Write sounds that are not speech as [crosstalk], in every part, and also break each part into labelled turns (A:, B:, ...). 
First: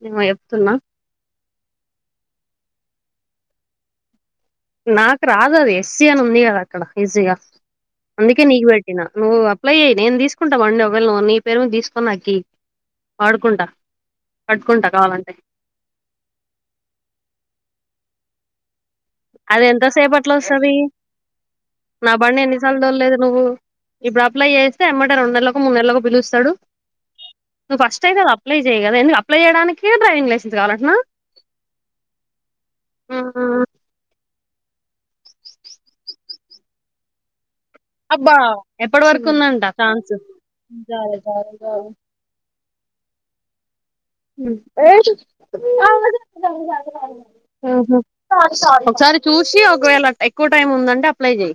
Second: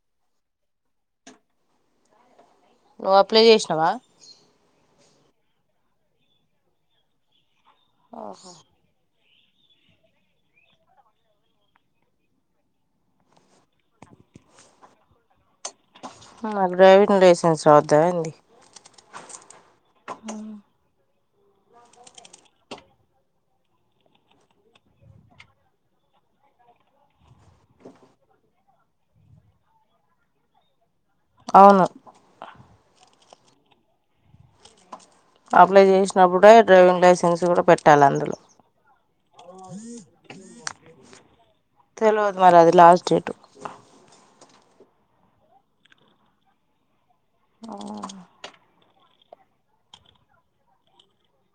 A: మేమో చెప్తున్నా
B: నువ్వు అప్లై చేసినావా
A: నాకు రాదు అది ఎస్సీ అని ఉంది కద అక్కడ ఈజీగా అందుకే నీక్ పెట్టినా నువ్వు అప్లై చేయ్యి నేను తీసుకుంటా బండి ఒకవేళ నువ్వు నీ పేరు మీ తీసుకోని నాకి యి వాడుకుంటా పట్టుకుంటా కావాలంటే
B: మాకు డ్రైవింగ్ లైసెన్స్ వద్ద అండి
A: అది ఎంతసేపట్లో ఒస్తది నా బండి ఎన్నిసార్లు దొల్లేదు నువ్వు ఇప్పుడు అప్లై చేస్తే ఎమ్మంటే రెండు నెలలకు ఒక మూడు నెలలకుకి బిల్ ఇస్తాడు నువ్వు ఫస్ట్ అయితే కా అప్లై చెయ్య కదా ఎ అప్లై చేయడానికి డ్రైవింగ్ లైసెన్స్ కావాలంటన్నా
B: అవును
A: ఆహ
B: అప్లై చేసినప్పుడే డైవింగ్ లైసెన్స్ కూడా పెట్టాలి
A: అబ్బా
B: అందులో
A: ఎప్పటి వరకు ఉందంట ఛాన్స్ చాల సార్లు
B: తెలవదు అది మరి లాస్ట్ డేటు
A: ఓచు ఆహా స ఒకసారి చూసి ఒకవేళ ఎక్కువ టైం ఉందండి అప్లై చెయ్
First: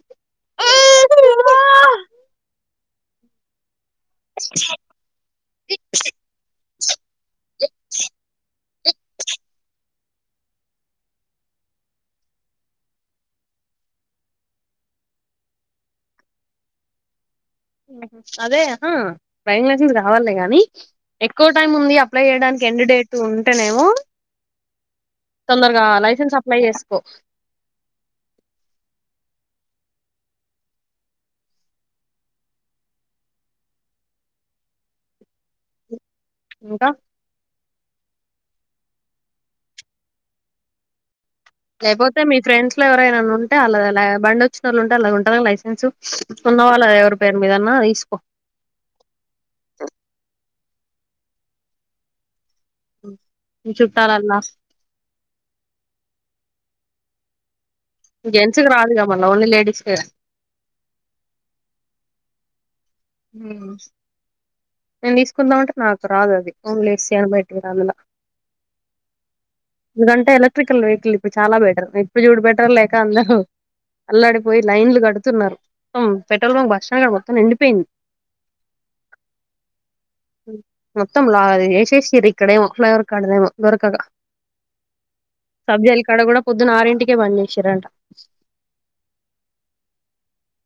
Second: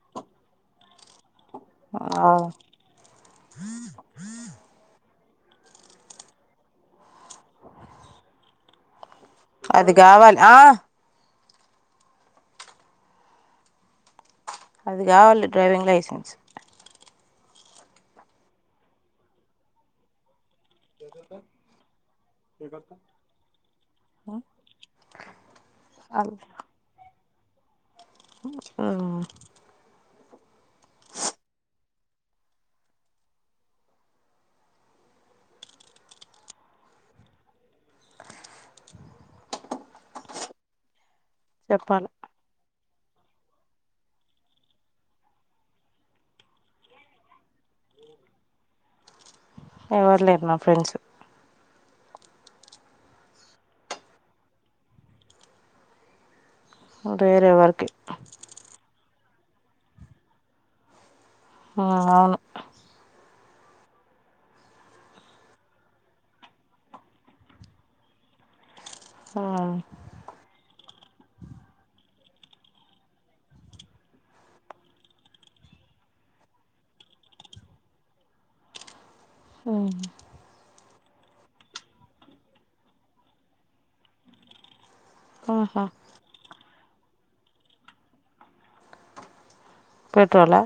B: ఆ
A: ఇనో అడిబుల్
B: అది గావాలి ఆ అది కావాలి డ్రైవింగ్ లైసెన్స్
A: అదేహ డ్రైవింగ్ లైసెన్స్ కావాలే గానీ ఎక్కువ టైమ్ ఉంది అప్లై చేయడానికి ఎం డేట్ ఉంటేనేమో తొందరగా లైసెన్స్ అప్లై చేసుకో
B: ఆ
A: ఇంకా
B: ఇనోడి అడిబుల్ చెప్పాలి
A: లేయిపోతే మీ ఫ్రెండ్స్ ఎవరైనా ఉంటే అళ్ళ బండి వచ్చిన వాళు ఉంటే అలా ఉంటుందా లైసెన్స్ ఉన్నవాళ్ల ఎవరి పేరు మీదన్నా తీసుకో
B: ఎవరు లేరు మా ఫ్రెండ్స్
A: మీ చుట్టూల అల్లా
B: వేరే వరకి
A: కొంతమంది లేడీస్కి
B: అవును
A: హ్మ్ నేను తీసుకుందామంటే నాకు రాద్ అది ఓన్లీ ఎస్ యా మెట్ దాన్ డ్లు లా ఎందుకంటే ఎలక్ట్రికల్ వెహికల్ ఇప్పుడు చాలా బెటర్ ఇప్పుడు చూడు పెట్రోల్ లేక అందరూ, అల్లాడిపోయి లైన్లు కడుతున్నారు, త్తం పెట్రోల్ బంక్ బస్ స్టాండ్ మొత్తం నిండిపోయింది.
B: ఆ
A: మొత్తం లాగ ఏశేషీర్ ఇక్కడ ఏమో
B: ఆహా
A: సబ్ జైల్ కాడ కూడా పొద్దున్న ఆరిన్ కే బం చేశిర్ అంట
B: పెట్రోలా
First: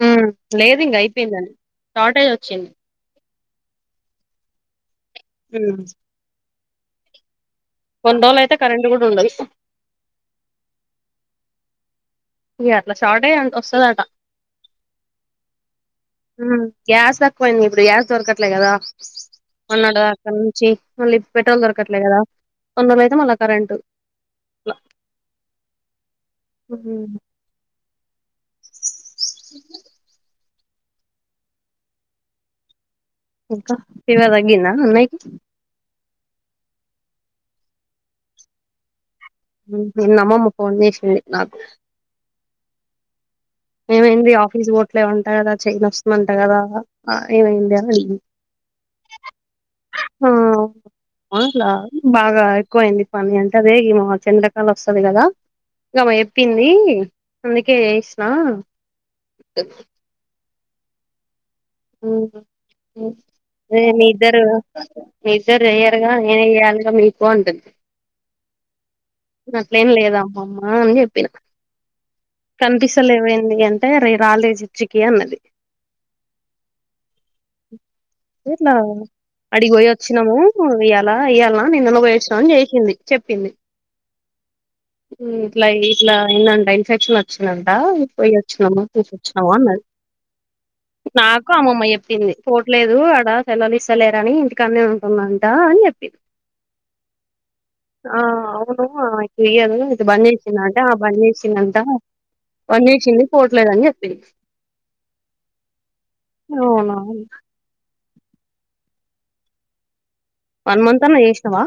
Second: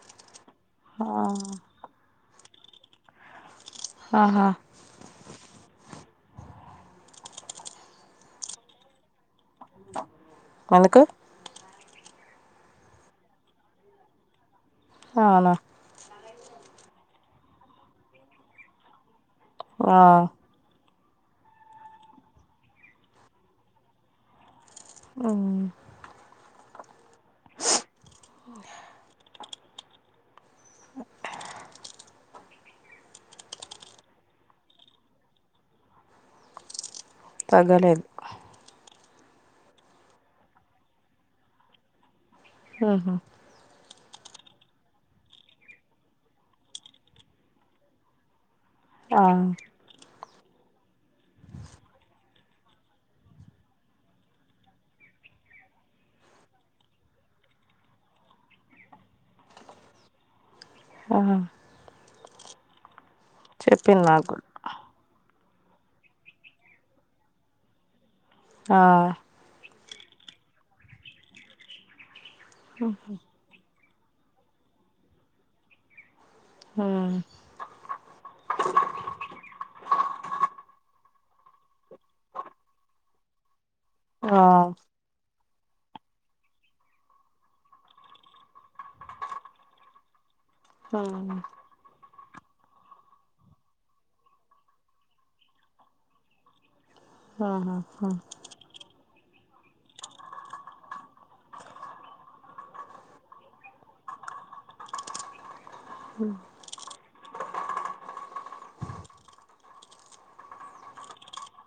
A: హ్ లేద్ ఇంగ అయిపోయిందండి షార్టేజ్ వ చెన్
B: ఆహా
A: అ కొన్ని రోజులు అయితే కరెంట్ కూడా ఉండదు
B: ఎందుకు
A: ఇ అట్ల షాటయి అట్ల వస్తదంట
B: అవునా
A: గ్యాస్ తక్కువయింది ఇప్పుడు గ్యాస్ దొరకట్లే కదా మొన్నడ్ దాక నుంచి మళ్ళీ పెట్రోల్ దొరకట్లేద్ కదా కొన్ని రోజులు అయితే మళ్ళా కరెంటు ట్ల
B: ఆ
A: ఉమ్ ఇంక ఫీవర్ తగ్గిందా అన్నయ్య కి
B: తగ్గలేద్
A: నిన్న అమ్మమ్మ ఫోన్ జేసింది నాకు
B: ఆహా
A: ఏమైంది ఆఫీస్ బోవాట్లెవ్ వంట కదా చేయి నోస్తుందంట కదా ఏమైంది అని అడిగిన్
B: ఆ
A: అట్లా బాగా ఎక్కువయింది పని, అంటే అదే ఈమ చంద్రకల వస్తది కదా గామే చెప్పింది అందుకే స్ నా
B: హా
A: అవునా హు రే
B: చెప్పింది
A: మీ
B: నాకు కూడా
A: ఇద్దరు ఇద్దరు చెయ్యరుగా నేనే చేయాలిగా మీకు ఉంటుంది
B: ఆ
A: అట్లేం లేద్ అమ్మమ్మ అని చెప్పిన కనిపిస్తలేవైంది అన్ రే రాలే చర్చ్ కి అన్నది
B: ఆ
A: ఆడికి పోయ వచ్చినము ఇయ్యాల ఇయ్యాల నిన్నలో పోయచ్చినాని చేసింది చెప్పింది
B: ఆ
A: ఇట్లా ఇట్లా ఏందంట ఇన్ఫెక్షన్ వచ్చిందంట పోయ్య వచ్చినాము తీకొచ్చినాము అన్నది నాకు అమ్మ చెప్పింది పోట్లేదు అడా చెల్లలు ఇస్తలేరని ఇంటికి అన్న ఉంటుందంట అని చెప్పింది
B: ఆహా హా
A: యదు ఇట్ట బంద్ చేసిందంటే ఆ బంద్ చేసిందింతా బంద్ చేసింది పోట్లేదుని చెప్పింది వన్ మంత్ అన్నా చేసినావా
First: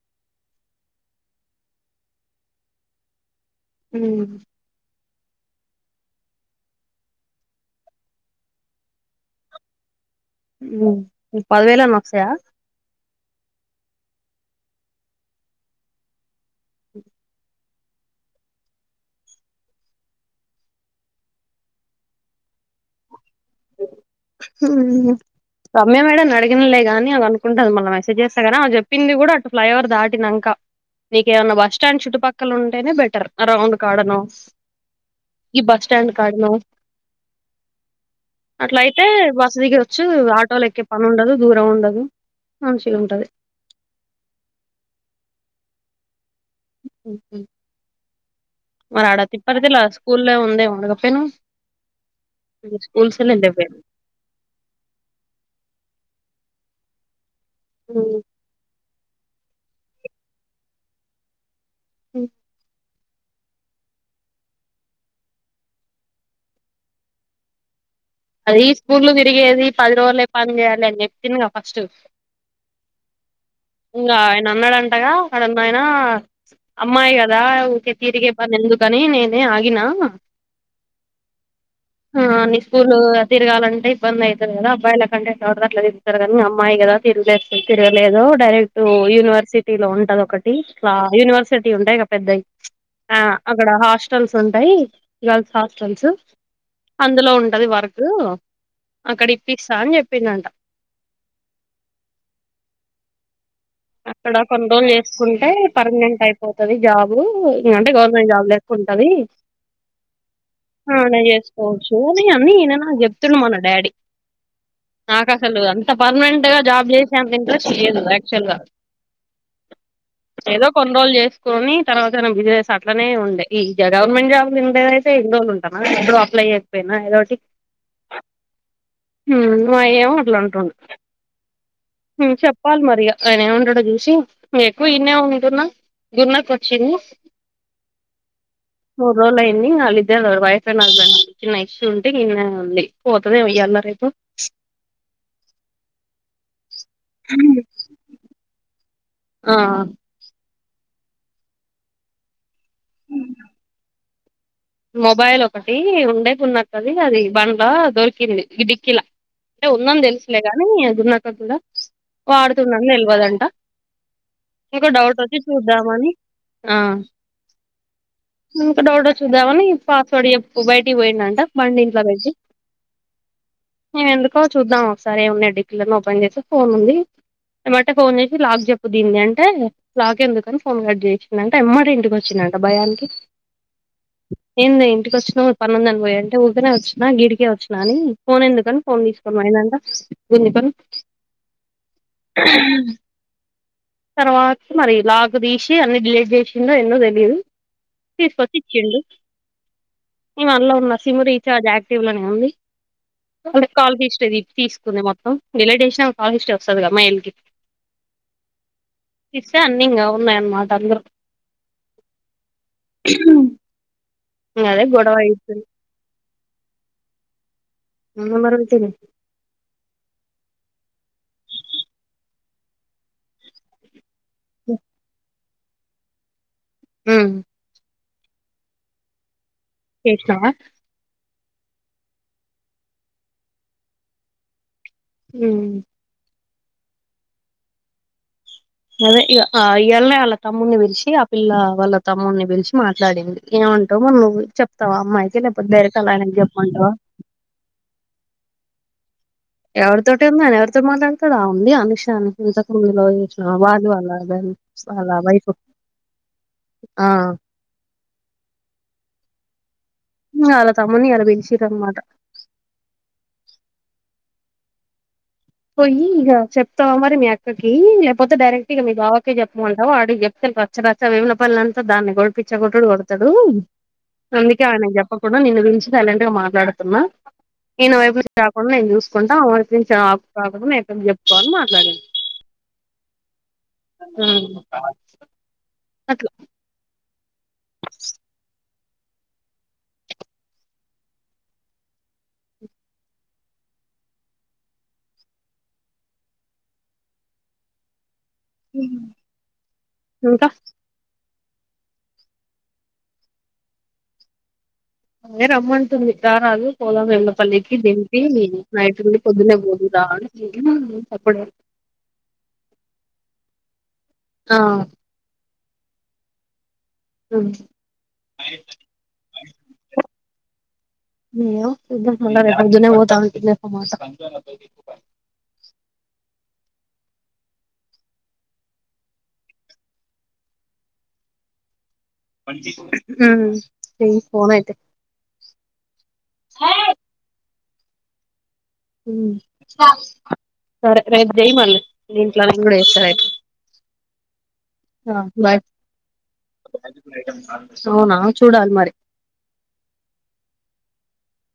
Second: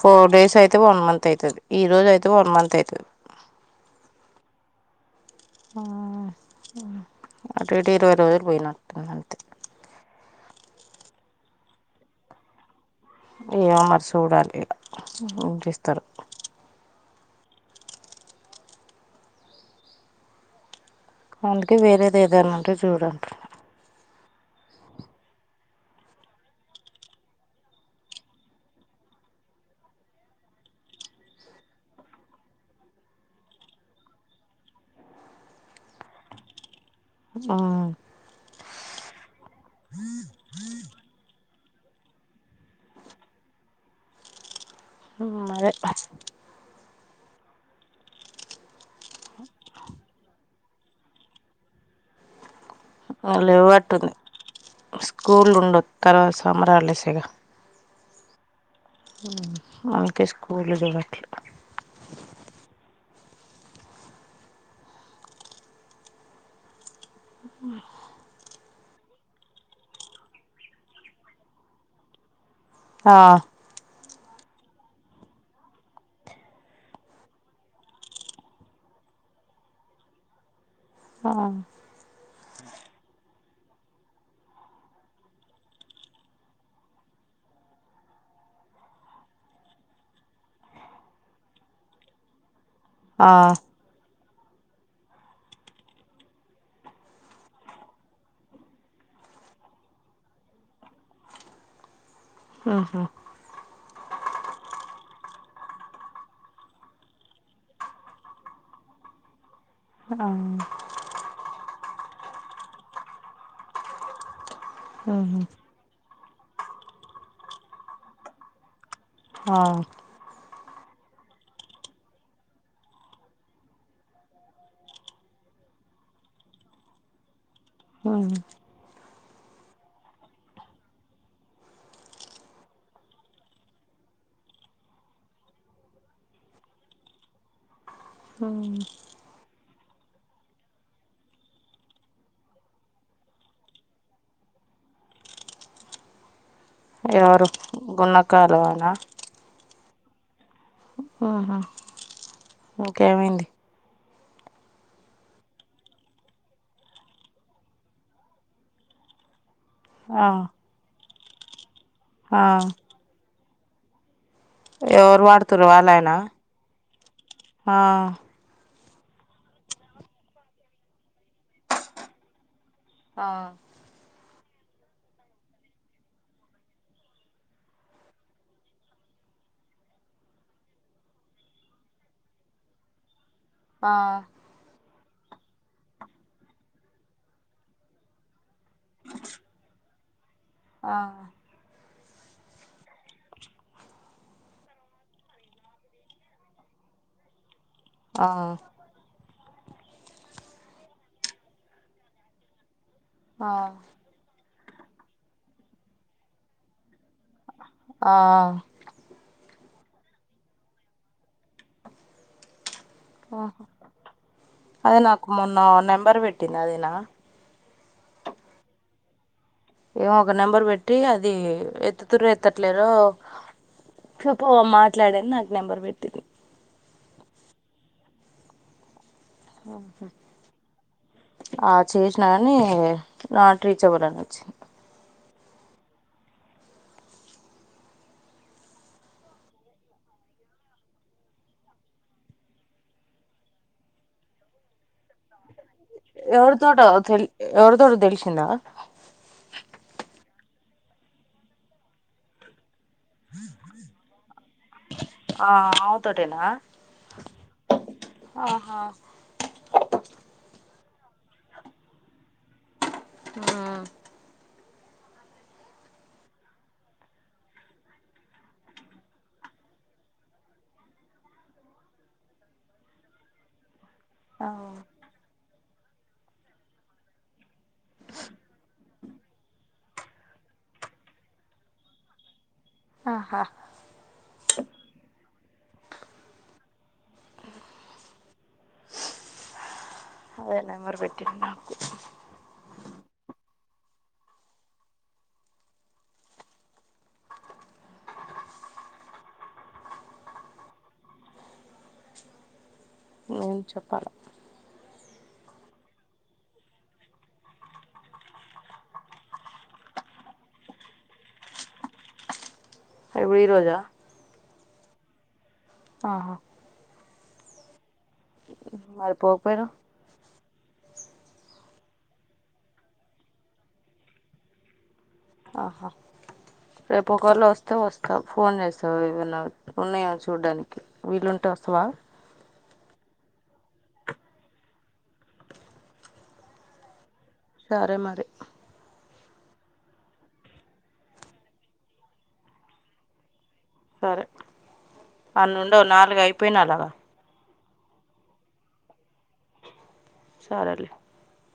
B: ఫోర్ డేస్ అయితే వన్ మంత్ అయితుది ఈ రోజు అయితే వన్ మంత్ అయితది
A: హ్మ్
B: అటు ఇటు ఇరవై రోజులు పోయినట్టుంది అంతే
A: పదివేల్ అన్ వస్తాయా
B: ఏమో మరి చూడాలి ఇగ ఎంత ఇస్తారో అందుకే వేరేది ఏదన్న ఉంటే చూడు అంటున్న
A: రమ్య మేడం అడిగిన్లే గాని ఆమె అనుకుంటది, మళ్ళీ మెసేజ్ చేస్తే కానీ ఆమె చెప్పింది కూడా, అటు ఫ్లైఓవర్ దాటినాక నీక ఏమన్నా బస్ స్టాండ్ చుట్టుపక్కల ఉంటేనే బెటర్ ఆ రౌండ్ కాడనో ఈ బస్ స్టాండ్ కాడనో.
B: ఆ
A: అట్లా అయితే బస్సు దగ్గరచ్చు ఆటోలు ఎక్కే పని ఉండదు దూరం ఉండదు మంచిగా ఉంటది
B: ఉమ్ అదే
A: మరి ఆడ తిప్పార్ దులా స్కూల్ల్లో ఉందేమే అడకపోయి ను
B: వాళ్ళు ఇవ్వట్టుంది స్కూల్ ఉండొ తర్వాత సమ్మర్ హాలిడేసేగా
A: అవును
B: అందుకే స్కూలు కెళ్ళట్ల
A: హ్మ్ అది స్కూల్ లో తిరిగేది పది రోజులే పని చేయాలి అని చెప్పిందిగా ఫస్టు
B: ఆ
A: ఇంగ న అన్నాడంటగా ఆడన్నయన అమ్మాయి కదా ఊరికే తిరిగే పని ఎందుకని నేనే ఆగిన
B: ఆ
A: అని స్కూల్ తిరగాలంటే ఇబ్బంది అయితది కదా అబ్బాయిల కంటే ఎట్ల పడితే అట్ల తిరుగుతారు కానీ అమ్మాయి కదా తిరగలేదు తిరగలేదు డైరెక్ట్ యూనివర్సిటీ లో ఉంటది ఒకటి ఇట్ల యూనివర్సిటీలు ఉంటాయిగా ఇక పెద్దయి ఆ అక్కడ హాస్ట హాస్టల్స్ ఉంటాయి గర్ల్స్ హాస్టల్స్ అందులో ఉ ఉంటది వరకు అక్కడ ఇప్పిస్తా అని చెప్పిందంట
B: ఉహు
A: అక్కడ కొన్ని రోజులు చేసుకుంటే పర్మనెంట్ అయిపోతుంది జాబ్ ఇకంటే గవర్నమెంట్ జాబ్ లేసుకుంటది అలా చేసుకోవచ్చు అని అన్నేను చెప్తున్నాడు మన డాడీ నాకు
B: ఉహు
A: అసలు అంత పర్మనెంట్ గా జాబ్ చేసేంత ఇంట్రెస్ట్ లేదు యాక్చువల్ గా
B: ఆ
A: ఏదో కొన్ని రోజులు చేసుకొని తర్వాతనా బిజినెస్ అట్లనే ఉండే ఈ గవర్నమెంట్ జాబ్ ఉండేయితే ఇన్ని రోజు ఉంటానా ఎప్పుడో అప్లై అయకపోయినా ఏదోటి
B: ఉహు
A: ఏమో అట్లా ఉంటుండ చెప్పాలి మరి ఆయన ఏంటు చూసి ఎక్కువ ఇన్నే ఉందిన్నా గున్నకు వచ్చింది మూడు రోజులు అయింది వాళ్ళిద్దే వైఫ్ అండ్ హస్బెండ్ చిన్న ఇష్యూ ఉంటే ఇన్నె ఉంది పోతుంది ఇ్యాల రేపు
B: ఎవరు గున్నకాలువనా
A: ఆ
B: ఇంకేమైంది
A: మొబైల్ ఒకటి ఉండే కున్నాకది అది బండ్లా దొరికినది డిక్కిలా అంటే ఉందని
B: ఆ
A: తెలుసులే గానీ గున్నాక కూడా
B: ఆ
A: వాడుతుండని తెలవదుంట ఒక డౌట్
B: ఎవరు
A: వచ్చి
B: వాడుతురు
A: చూద్దామని
B: వాళ్ళాయనా
A: ఆ
B: ఆ
A: డ చూదామని పాస్వాడి బయటికి పోయినంట బండి ఇంట్లో పెట్టి
B: ఆ
A: ఎక్ చూద్దాం ఒకసారి ఏమున్నా డికిలని ఓపెన్ చేసి ఫోన్ ఉంది ఏమంటే ఫోన్ చేసి లాక్ చెప్పు దింది అంటే లాక్ ఎందుకని ఫోన్ కట్ చేసిందింటే ఎమ్మడ ఇంటికి వచ్చిందింట భయానికి
B: ఆ
A: ప్రశ్ను పన్నొంద అని పోయి అంటే ఊరే వచ్చిన గిడికే వచ్చా అని పోన్ ఎందుకు ఫోన్ తీసుకొని పోయనంక
B: ఆ
A: [unintelligible] తర్వాత మరి లాక్ తీసి అన్ని డిలీట్ చేసిందో ఏందో తెలియదు
B: ఆ
A: తీసుకొచ్చి ఇచ్చిండు ఇంగ అందులో ఉన్న సిమ్ రీఛార్జ్ యక్టివ్ లోనే ఉంది
B: ఆ
A: అ కాలు తీస్ది తీసుకు మొం డిలైటేన్ చాల హ ఇస్ట్ వస్తుంది కమ్ల్
B: ఆ
A: తీస్తే అన్ని ఇంగ ఉన్నాయి అనమాట అందరకి
B: ఓహో అదే
A: గొడవ
B: నాకు మొన్న
A: అయితుంది
B: నెంబర్ పెట్ తిన్నాదేనా
A: ఆ నెంబర్ ఎంతనే
B: ఏమో ఒక నెంబర్ పెట్టి అది ఎత్తుతురు ఎత్తట్లేరో చెప్పు మాట్లాడను నా నెంబర్ పెడితి
A: హు చేసినవా
B: ఆ చేసినా కాని నాట్ రీచబుల్ అని వచ్చింది
A: హు అదే ఇయాలెనే వాళ్ళ తమ్ముడిని పలిచి ఆ పిల్ల వాళ్ళ తమ్ముడిని పిలిచి మాట్లాడింది ఏమంటా మ నువ్వు చెప్తావ అమ్మాయికి లేకపోతే డైరెక్ట్ వాళ్ళ ఆయనకి
B: ఎవరు తోటో
A: చెప్పమంటావా
B: తేల్ ఎవర్ తోటో తెలిసందా
A: ఎవరితోటి ఏందో అని ఎవరితో మాట్లాడతాడు ఆమె ఉంది అనుషా అ [unintelligible] వాళ్ళ హస్బెండ్ వాళ్ళ వైప్
B: ఆ ఆమెతోటేనా
A: ఆ
B: ఆహా
A: అ వాళ్ళ తమ్ముని ఇయ్యాల పిలిచిర్రు అనమాట
B: హు
A: పోయి ఇక చెప్తావా మరి మీ అక్కకి లేకపోతే డైరెక్ట్ ఇక మీ బావకే చెప్పమంటావా వాడి చెప్తాను రచ్చ రచ్చా విమునపల్లంతా దాన్ని గొడిపించ కొట్టడు కొడతాడు
B: ఆ
A: అందుకే ఆయన చెప్ప కుండా నిన్ను పిలిచిన సైలెంట్ గా మాట్లాడుతున్నా ఈయన వైపు నుంచి రాకుండా నేను చూసుకుంటా ఆ వైపు నుంచి ఆమెను [unintelligible] చెప్పుకోవాలి మాట్లాడిండు
B: ఆహా
A: హు అట్లా
B: అదే నెంబర్ పెట్టిండు నాకు
A: ఇంకా
B: నేను చెప్పాల
A: అదె రమ్మంటుంది రారదు పోదాం వెళ్లపల్లికి దింపి నైట్ ఉండి పొద్దునే పోదువు రా [unintelligible]
B: ఎపుడు ఈ రోజా
A: ఆ
B: ఆహా
A: మ్
B: మరిపోకపోయర
A: [unintelligible]
B: ఆహ రేపు ఒకవేళ వస్తే వస్తావు ఫోన్ చేస్తావు ఏమనా ఉన్నాయా చూడ్డానికి విల్లుంటే వస్తావా
A: హు పోన్ అయితే సార్
B: సరే మరి
A: మ్.. సరే రేపు చెయ్ మళ్ళీ దీంట్లోంచి గూడా చేస్త రేపు
B: సరే
A: బాయ్
B: అన్నుండవు నాలుగు అయిపోయిన అలాగా
A: సో నావి చూడాలి మరి
B: సరేలే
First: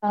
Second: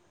A: ఆ